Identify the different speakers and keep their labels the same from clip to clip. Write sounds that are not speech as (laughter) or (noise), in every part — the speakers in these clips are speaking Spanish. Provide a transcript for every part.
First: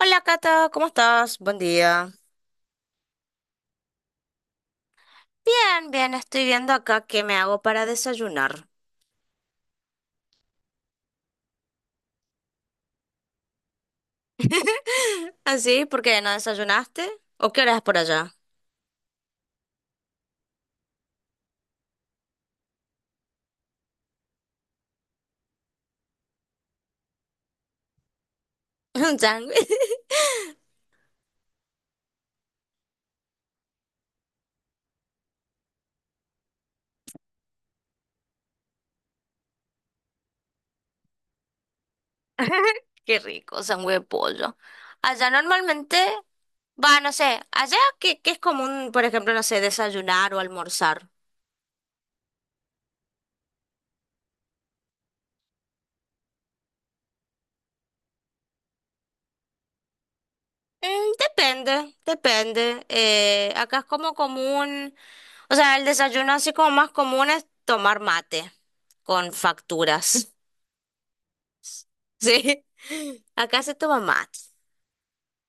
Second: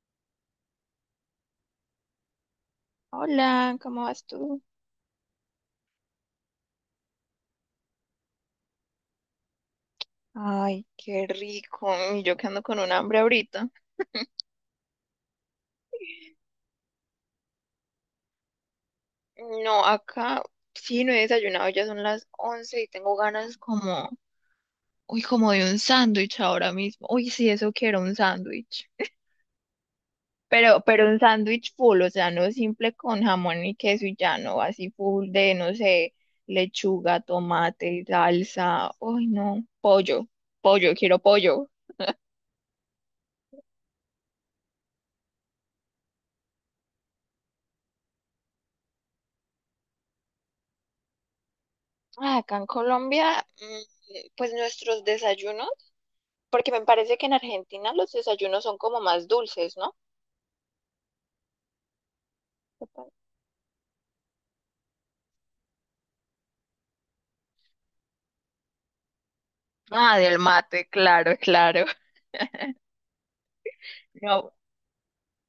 Speaker 1: Hola Cata, ¿cómo estás? Buen día.
Speaker 2: Hola, ¿cómo vas tú?
Speaker 1: Bien, bien, estoy viendo acá qué me hago para desayunar.
Speaker 2: Ay, qué rico. Y yo que ando con un hambre ahorita.
Speaker 1: (laughs) ¿Así? ¿Por qué no desayunaste? ¿O qué hora es por allá?
Speaker 2: No, acá sí no he desayunado, ya son las 11 y tengo ganas como, uy, como de un sándwich ahora mismo. Uy, sí, eso quiero, un sándwich.
Speaker 1: (laughs) Un sándwich.
Speaker 2: Pero un sándwich full, o sea, no simple con jamón y queso y ya, no, así full de, no sé, lechuga, tomate, salsa. Uy, no, pollo, pollo, quiero pollo.
Speaker 1: (laughs) Qué rico, sándwich de pollo. Allá normalmente, va, no sé, allá qué es común, por ejemplo, no sé, desayunar o almorzar.
Speaker 2: Ah, acá en Colombia, pues nuestros desayunos. Porque me parece que en Argentina los desayunos son como más dulces, ¿no?
Speaker 1: Mm, depende, depende. Acá es como común, o sea, el desayuno así como más común es tomar mate con
Speaker 2: Ah,
Speaker 1: facturas.
Speaker 2: del mate, claro, (laughs) claro.
Speaker 1: Sí, (laughs) acá se toma mate.
Speaker 2: No,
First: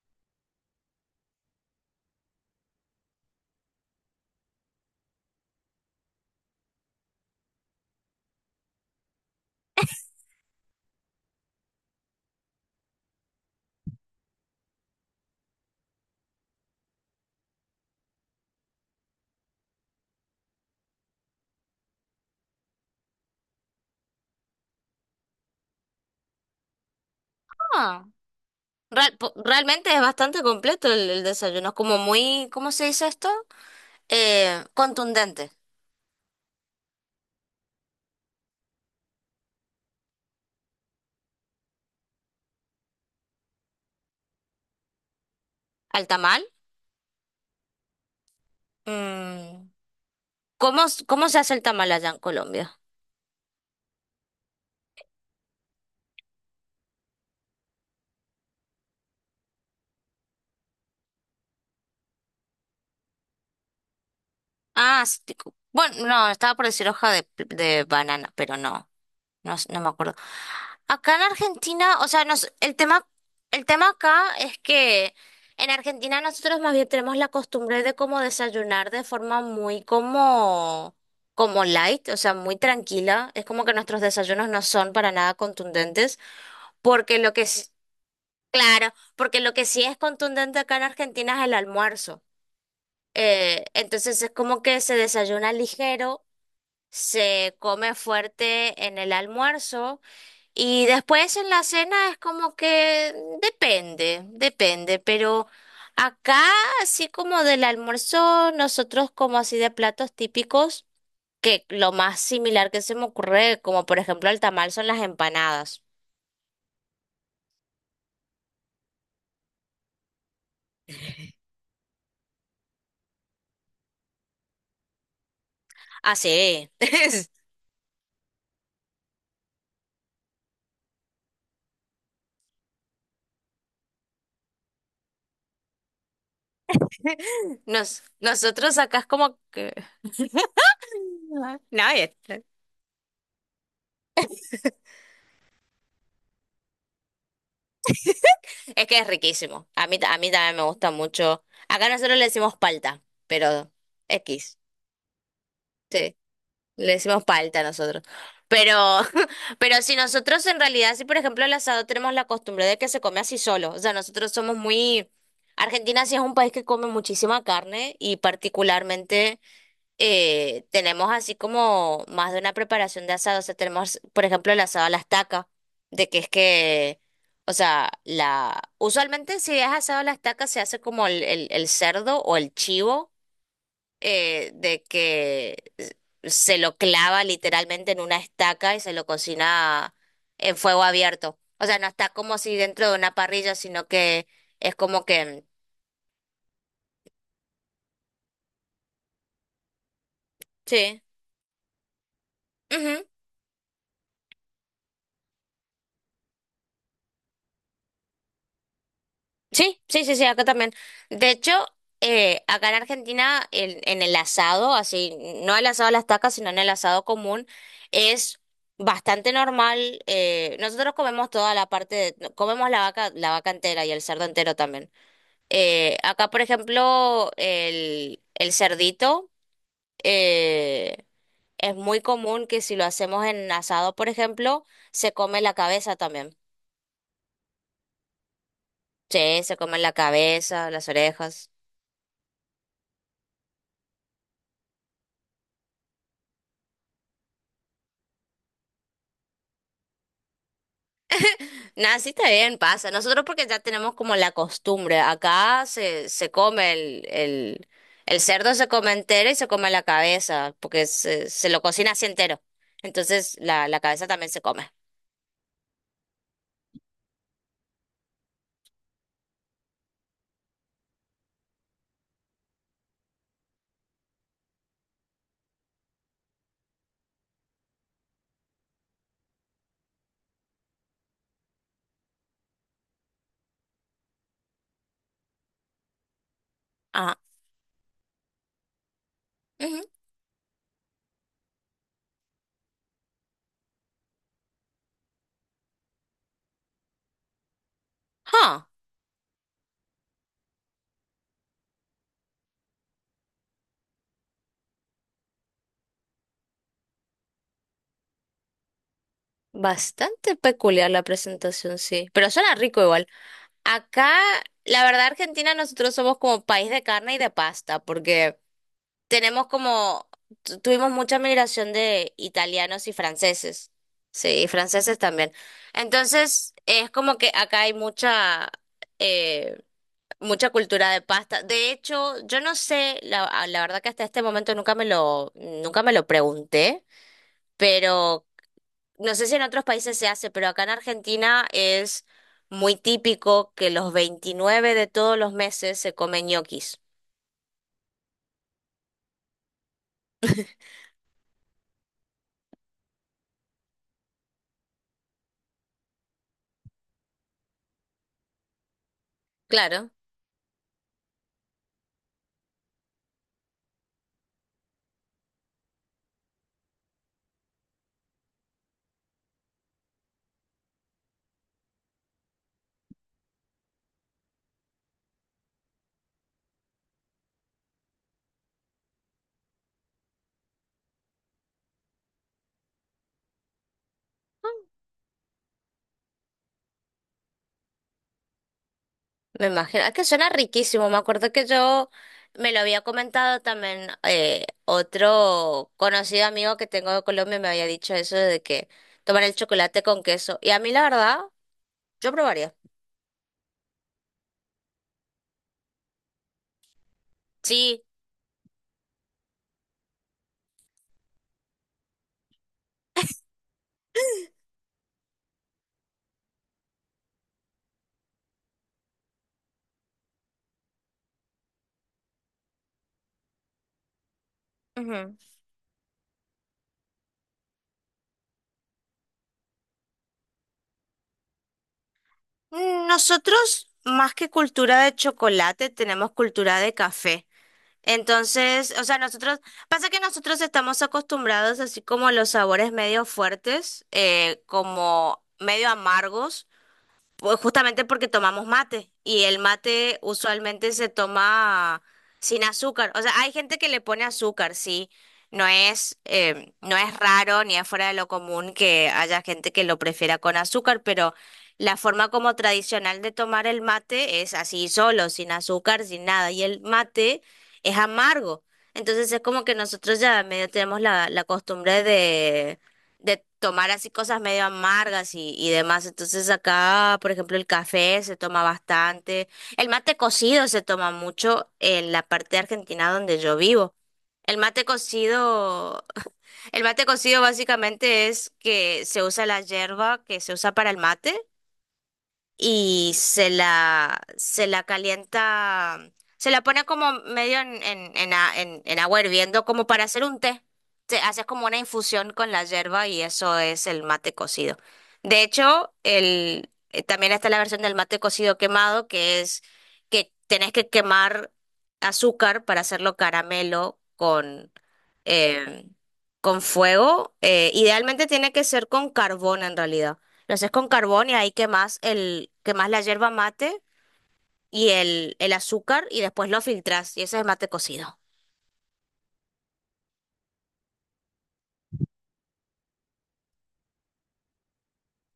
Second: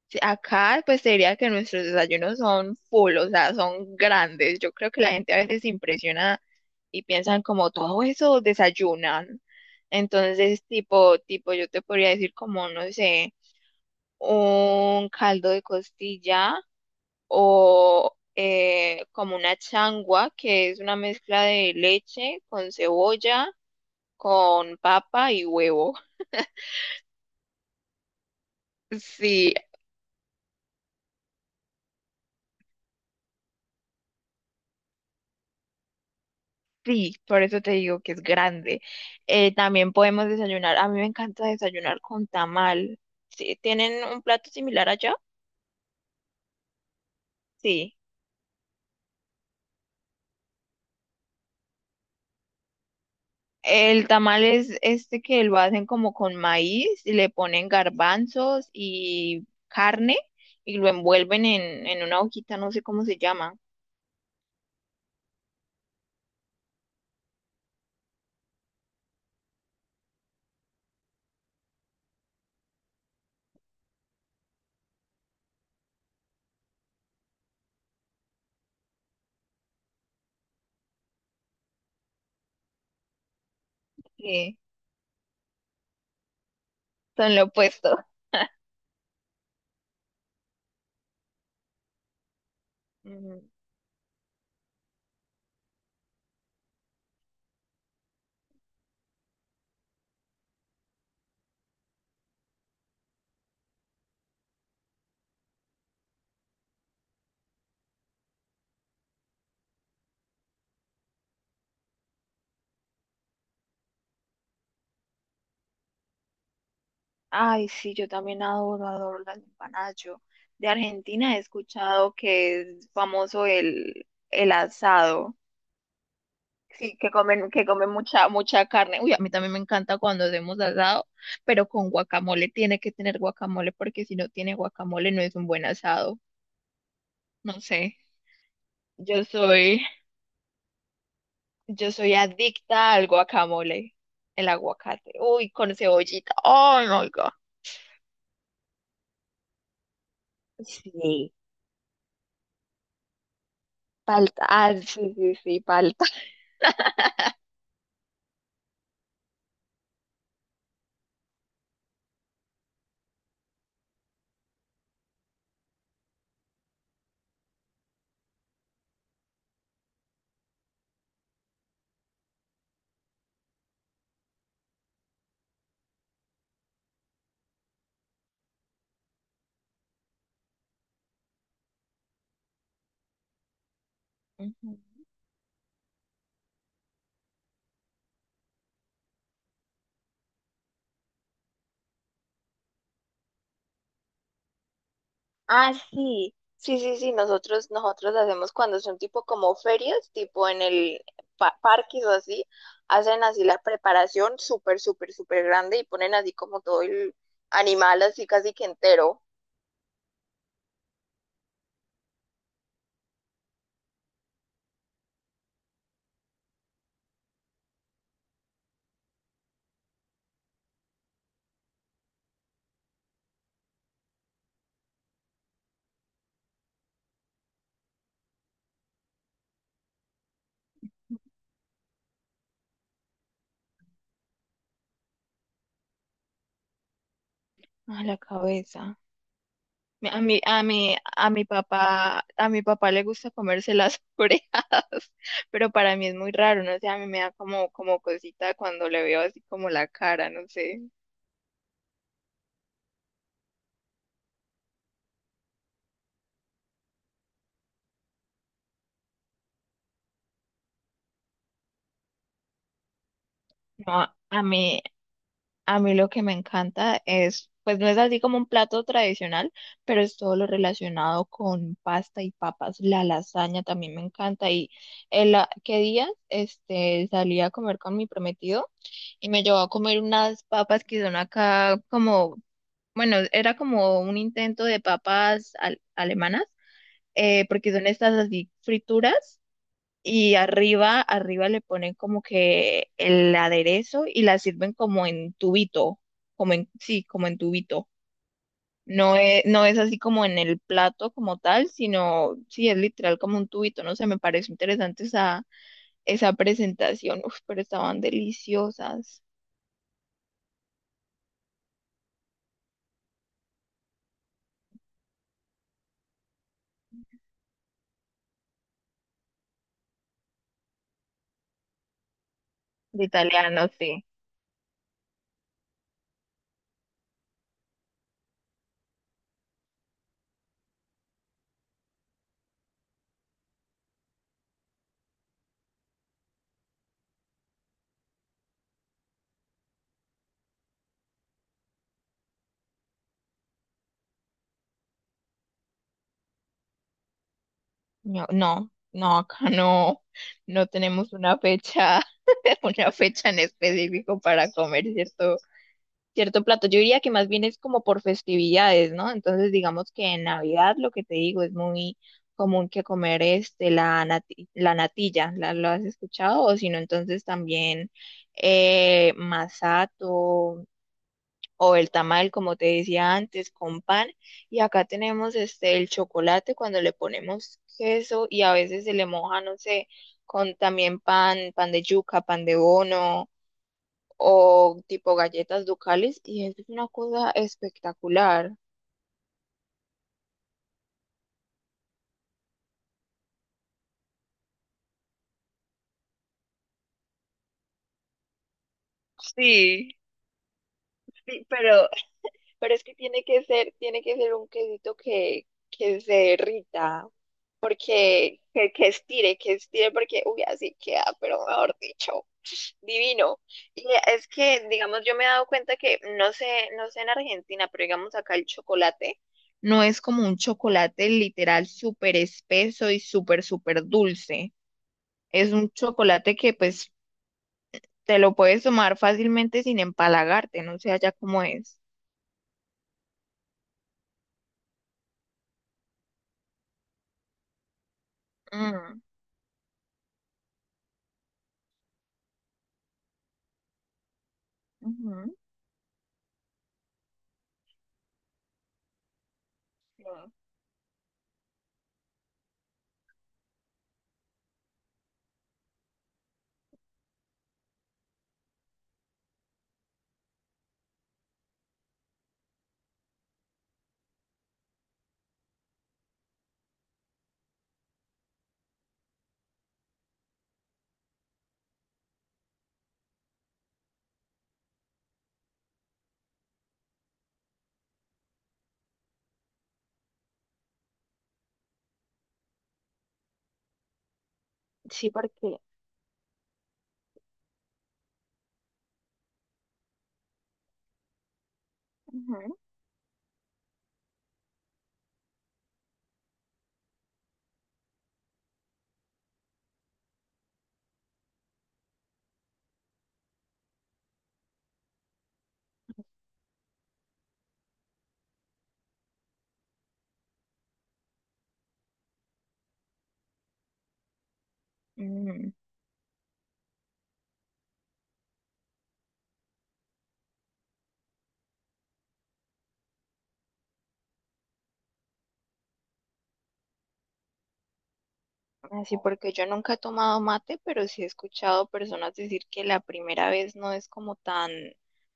Speaker 2: sí, acá pues te diría que nuestros desayunos son full, o sea, son grandes. Yo creo que la gente a veces se impresiona y piensan como todo eso desayunan. Entonces, tipo, yo te podría decir como, no sé, un caldo de costilla o como una changua, que es una mezcla de leche con cebolla con papa y huevo.
Speaker 1: Ah, real- po-
Speaker 2: Sí,
Speaker 1: realmente es bastante completo el desayuno. Es como muy, ¿cómo se dice esto? Contundente.
Speaker 2: sí, por eso te digo que es grande. También podemos desayunar. A mí me encanta desayunar con tamal. Sí, ¿tienen un plato similar allá?
Speaker 1: ¿Al tamal?
Speaker 2: Sí.
Speaker 1: Mm, ¿Cómo se hace el tamal allá en Colombia?
Speaker 2: El tamal es este que lo hacen como con maíz, y le ponen garbanzos y carne y lo envuelven en una hojita, no sé cómo se llama.
Speaker 1: Ah, sí, bueno, no, estaba por decir hoja de banana, pero no, no, no me acuerdo. Acá en Argentina, o sea, el tema acá es que en Argentina nosotros más bien tenemos la costumbre de como desayunar de forma muy como light, o sea, muy tranquila. Es como que nuestros desayunos
Speaker 2: Sí,
Speaker 1: no son para nada contundentes, porque lo
Speaker 2: son
Speaker 1: que
Speaker 2: lo
Speaker 1: es,
Speaker 2: opuesto.
Speaker 1: claro, porque lo que sí es contundente acá en Argentina es el almuerzo. Entonces es como que se desayuna ligero, se come fuerte en el almuerzo. Y después en la cena es como que depende, depende, pero acá así como del almuerzo, nosotros como así de platos típicos, que lo más similar que se me ocurre, como por ejemplo el tamal, son las empanadas.
Speaker 2: Ay, sí, yo también adoro, adoro las empanadas. Yo de Argentina he escuchado que es famoso el asado.
Speaker 1: Ah, sí.
Speaker 2: Sí,
Speaker 1: (laughs)
Speaker 2: que comen mucha, mucha carne. Uy, a mí también me encanta cuando hacemos asado, pero con guacamole tiene que tener guacamole, porque si no tiene guacamole no es un buen asado. No sé.
Speaker 1: Nosotros acá es
Speaker 2: Yo
Speaker 1: como que...
Speaker 2: soy,
Speaker 1: No,
Speaker 2: yo
Speaker 1: es,
Speaker 2: soy
Speaker 1: es
Speaker 2: adicta al guacamole, el aguacate. Uy, con cebollita. Oh my God.
Speaker 1: que es riquísimo. A mí también me gusta
Speaker 2: Sí,
Speaker 1: mucho. Acá nosotros le decimos palta, pero
Speaker 2: palta.
Speaker 1: X.
Speaker 2: Ah, sí, sí, sí, palta.
Speaker 1: Sí. Le decimos palta nosotros. Pero, (laughs) pero si nosotros en realidad, si por ejemplo el asado tenemos la costumbre de que se come así solo, o sea, nosotros somos muy... Argentina sí es un país que come muchísima carne y particularmente tenemos así como más de una preparación de asado, o sea, tenemos por ejemplo el asado a la estaca, de que es que, o sea, la... Usualmente si es asado a la estaca se hace como el cerdo o el chivo,
Speaker 2: Ujú.
Speaker 1: de que se lo clava literalmente en una estaca y se lo cocina en fuego abierto. O sea, no está como si dentro de una parrilla, sino que es como que...
Speaker 2: Ah, sí, sí, sí, sí, nosotros hacemos cuando son tipo como ferias, tipo en el
Speaker 1: Sí.
Speaker 2: parques o así,
Speaker 1: Ujú.
Speaker 2: hacen así la preparación súper, súper, súper grande y ponen así como todo el animal así casi que entero.
Speaker 1: Sí, sí, sí, sí, acá también. De hecho, acá en Argentina, en el asado, así, no el asado a las estaca, sino en el asado común, es... Bastante normal, nosotros comemos toda la parte de, comemos la vaca entera y el cerdo entero también. Acá, por ejemplo, el cerdito, eh, es muy común que si lo hacemos en asado, por ejemplo, se come la cabeza también.
Speaker 2: A la cabeza.
Speaker 1: Sí, se come la cabeza, las orejas.
Speaker 2: A mi papá le gusta comerse las (laughs) orejas, pero para mí es muy raro, no sé, a mí me da como, como cosita cuando le veo así como la cara, no sé.
Speaker 1: Nada, sí está bien, pasa. Nosotros porque ya tenemos como la costumbre. Acá se come el, cerdo, se come entero y se come la cabeza, porque se lo cocina así entero. Entonces la cabeza
Speaker 2: No,
Speaker 1: también se
Speaker 2: a
Speaker 1: come.
Speaker 2: mí, A mí lo que me encanta es, pues no es así como un plato tradicional, pero es todo lo relacionado con pasta y papas. La lasaña también me encanta. Y el, qué día este, salí a comer con mi prometido y me llevó a comer unas papas que son acá como, bueno, era como un intento de papas alemanas,
Speaker 1: Ajá.
Speaker 2: porque son estas así frituras
Speaker 1: Ujú.
Speaker 2: y arriba, arriba le ponen como que el aderezo y la sirven como en tubito, como en, sí, como en tubito.
Speaker 1: Ah.
Speaker 2: No es así como en el plato como tal, sino sí es literal como un tubito, no sé, me pareció interesante esa, esa presentación. Uf, pero estaban deliciosas.
Speaker 1: Bastante peculiar la presentación, sí, pero suena rico igual. Acá, la verdad, Argentina, nosotros somos como país de carne y de pasta, porque tenemos como, tuvimos mucha migración de italianos y
Speaker 2: De italiano,
Speaker 1: franceses,
Speaker 2: sí.
Speaker 1: sí, y franceses también. Entonces, es como que acá hay eh, mucha cultura de pasta. De hecho, yo no sé, la verdad que hasta este momento nunca me lo pregunté. Pero no sé si en otros países se hace, pero acá en Argentina es muy típico que los 29 de todos los meses se comen ñoquis.
Speaker 2: No, no, no, acá no, no tenemos una fecha, (laughs) una fecha en específico para comer, ¿cierto? Cierto plato. Yo diría que más bien es como por festividades, ¿no? Entonces,
Speaker 1: Claro.
Speaker 2: digamos que en Navidad, lo que te digo, es muy común que comer este, la la natilla, ¿la, lo has escuchado? O si no, entonces también masato o el tamal, como te decía antes, con pan. Y acá tenemos este, el chocolate cuando le ponemos queso y a veces se le moja, no sé, con también pan, pan de yuca, pan de bono o tipo galletas ducales y eso es una cosa espectacular.
Speaker 1: Me imagino. Es que suena riquísimo. Me acuerdo que yo me lo había comentado también, otro conocido amigo que tengo de Colombia me había dicho eso de que tomar el chocolate
Speaker 2: Sí,
Speaker 1: con queso. Y a mí la verdad,
Speaker 2: sí,
Speaker 1: yo probaría.
Speaker 2: pero es que tiene que ser un quesito que se derrita,
Speaker 1: Sí.
Speaker 2: porque que estire, que estire, porque uy, así queda, pero mejor dicho, divino. Y es que, digamos, yo me he dado cuenta que, no sé, no sé en Argentina, pero digamos acá el chocolate no es como un chocolate literal súper espeso y súper, súper dulce.
Speaker 1: Ujú.
Speaker 2: Es un chocolate que pues te lo puedes tomar fácilmente sin empalagarte, no sé allá cómo es.
Speaker 1: Nosotros, más que cultura de chocolate, tenemos cultura de café. Entonces, o sea,
Speaker 2: Mm,
Speaker 1: nosotros, pasa que nosotros estamos acostumbrados así como a los sabores medio fuertes, como
Speaker 2: ujú,
Speaker 1: medio amargos. Pues justamente porque tomamos mate y el mate
Speaker 2: sí,
Speaker 1: usualmente se toma sin azúcar. O sea, hay gente que le pone azúcar, sí. No es raro ni es fuera de lo común que haya gente que lo prefiera con azúcar, pero la forma como tradicional de tomar el mate es así solo, sin azúcar, sin nada. Y el mate es amargo. Entonces es como que nosotros ya medio tenemos la costumbre de tomar así cosas medio amargas y demás. Entonces acá, por ejemplo, el café se toma bastante, el mate cocido se toma mucho en la parte de Argentina donde yo vivo. El mate
Speaker 2: sí, porque,
Speaker 1: cocido, (laughs) el mate cocido básicamente es que se usa la yerba que se usa para el mate
Speaker 2: ujú,
Speaker 1: y se la calienta, se la pone como medio en agua hirviendo, como para hacer un té. Te haces como una infusión con la yerba y eso es el mate cocido. De hecho, también está la versión del mate cocido quemado, que es que tenés que quemar azúcar para hacerlo caramelo
Speaker 2: mm,
Speaker 1: eh, con fuego. Idealmente tiene que ser con carbón en realidad. Lo haces con carbón y ahí quemas la yerba mate y el azúcar y después lo filtras y ese es mate cocido.
Speaker 2: así porque yo nunca he tomado mate, pero sí he escuchado personas decir que la primera vez no es como tan,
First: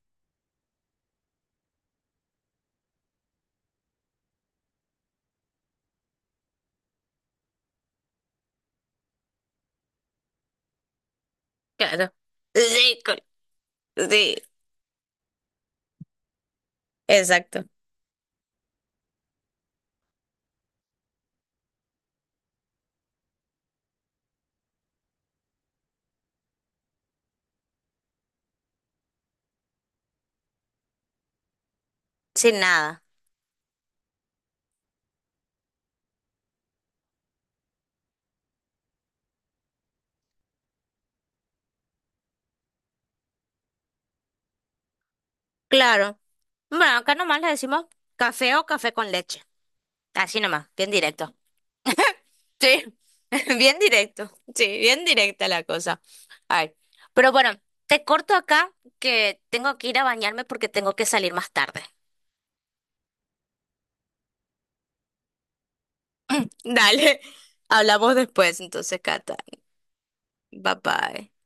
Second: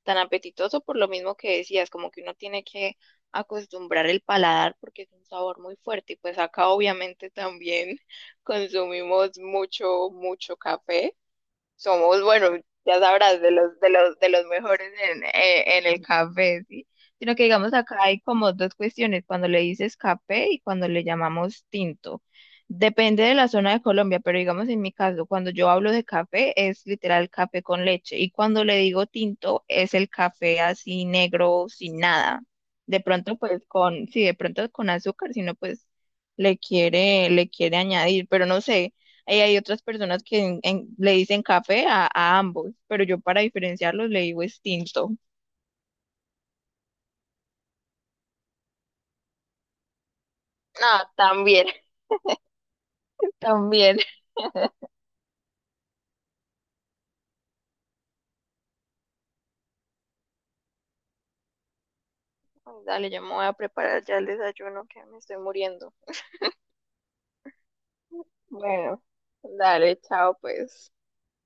Speaker 2: tan apetitoso por lo mismo que decías, como que uno tiene que acostumbrar el paladar porque es un sabor muy fuerte y pues acá obviamente también (laughs) consumimos mucho, mucho café.
Speaker 1: Claro.
Speaker 2: Somos, bueno,
Speaker 1: Sí,
Speaker 2: ya
Speaker 1: co-
Speaker 2: sabrás, de los, de los, de
Speaker 1: sí,
Speaker 2: los mejores en el café, ¿sí? Sino que
Speaker 1: exacto.
Speaker 2: digamos acá hay como dos cuestiones, cuando le dices café y cuando le llamamos tinto. Depende de la zona de Colombia, pero digamos en mi caso, cuando yo hablo de café es literal café con leche y cuando le digo tinto es el café así negro, sin nada.
Speaker 1: Sin
Speaker 2: De
Speaker 1: nada.
Speaker 2: pronto pues con, sí, de pronto con azúcar, sino pues le quiere añadir, pero no sé. Hay otras personas que le dicen café a ambos, pero yo para diferenciarlos le digo es tinto.
Speaker 1: Claro. Bueno, acá nomás le decimos café o café con leche. Así nomás, bien
Speaker 2: Ah,
Speaker 1: directo.
Speaker 2: también,
Speaker 1: Sí,
Speaker 2: (laughs)
Speaker 1: (laughs) bien
Speaker 2: también.
Speaker 1: directo, sí, bien directa la cosa. Ay, pero bueno, te corto acá que tengo que ir a bañarme porque tengo que salir más tarde.
Speaker 2: Dale, yo me voy a preparar ya el desayuno que me estoy muriendo.
Speaker 1: Dale, (laughs) hablamos después, entonces,
Speaker 2: Bueno,
Speaker 1: Cata.
Speaker 2: dale, chao
Speaker 1: Bye
Speaker 2: pues.
Speaker 1: bye.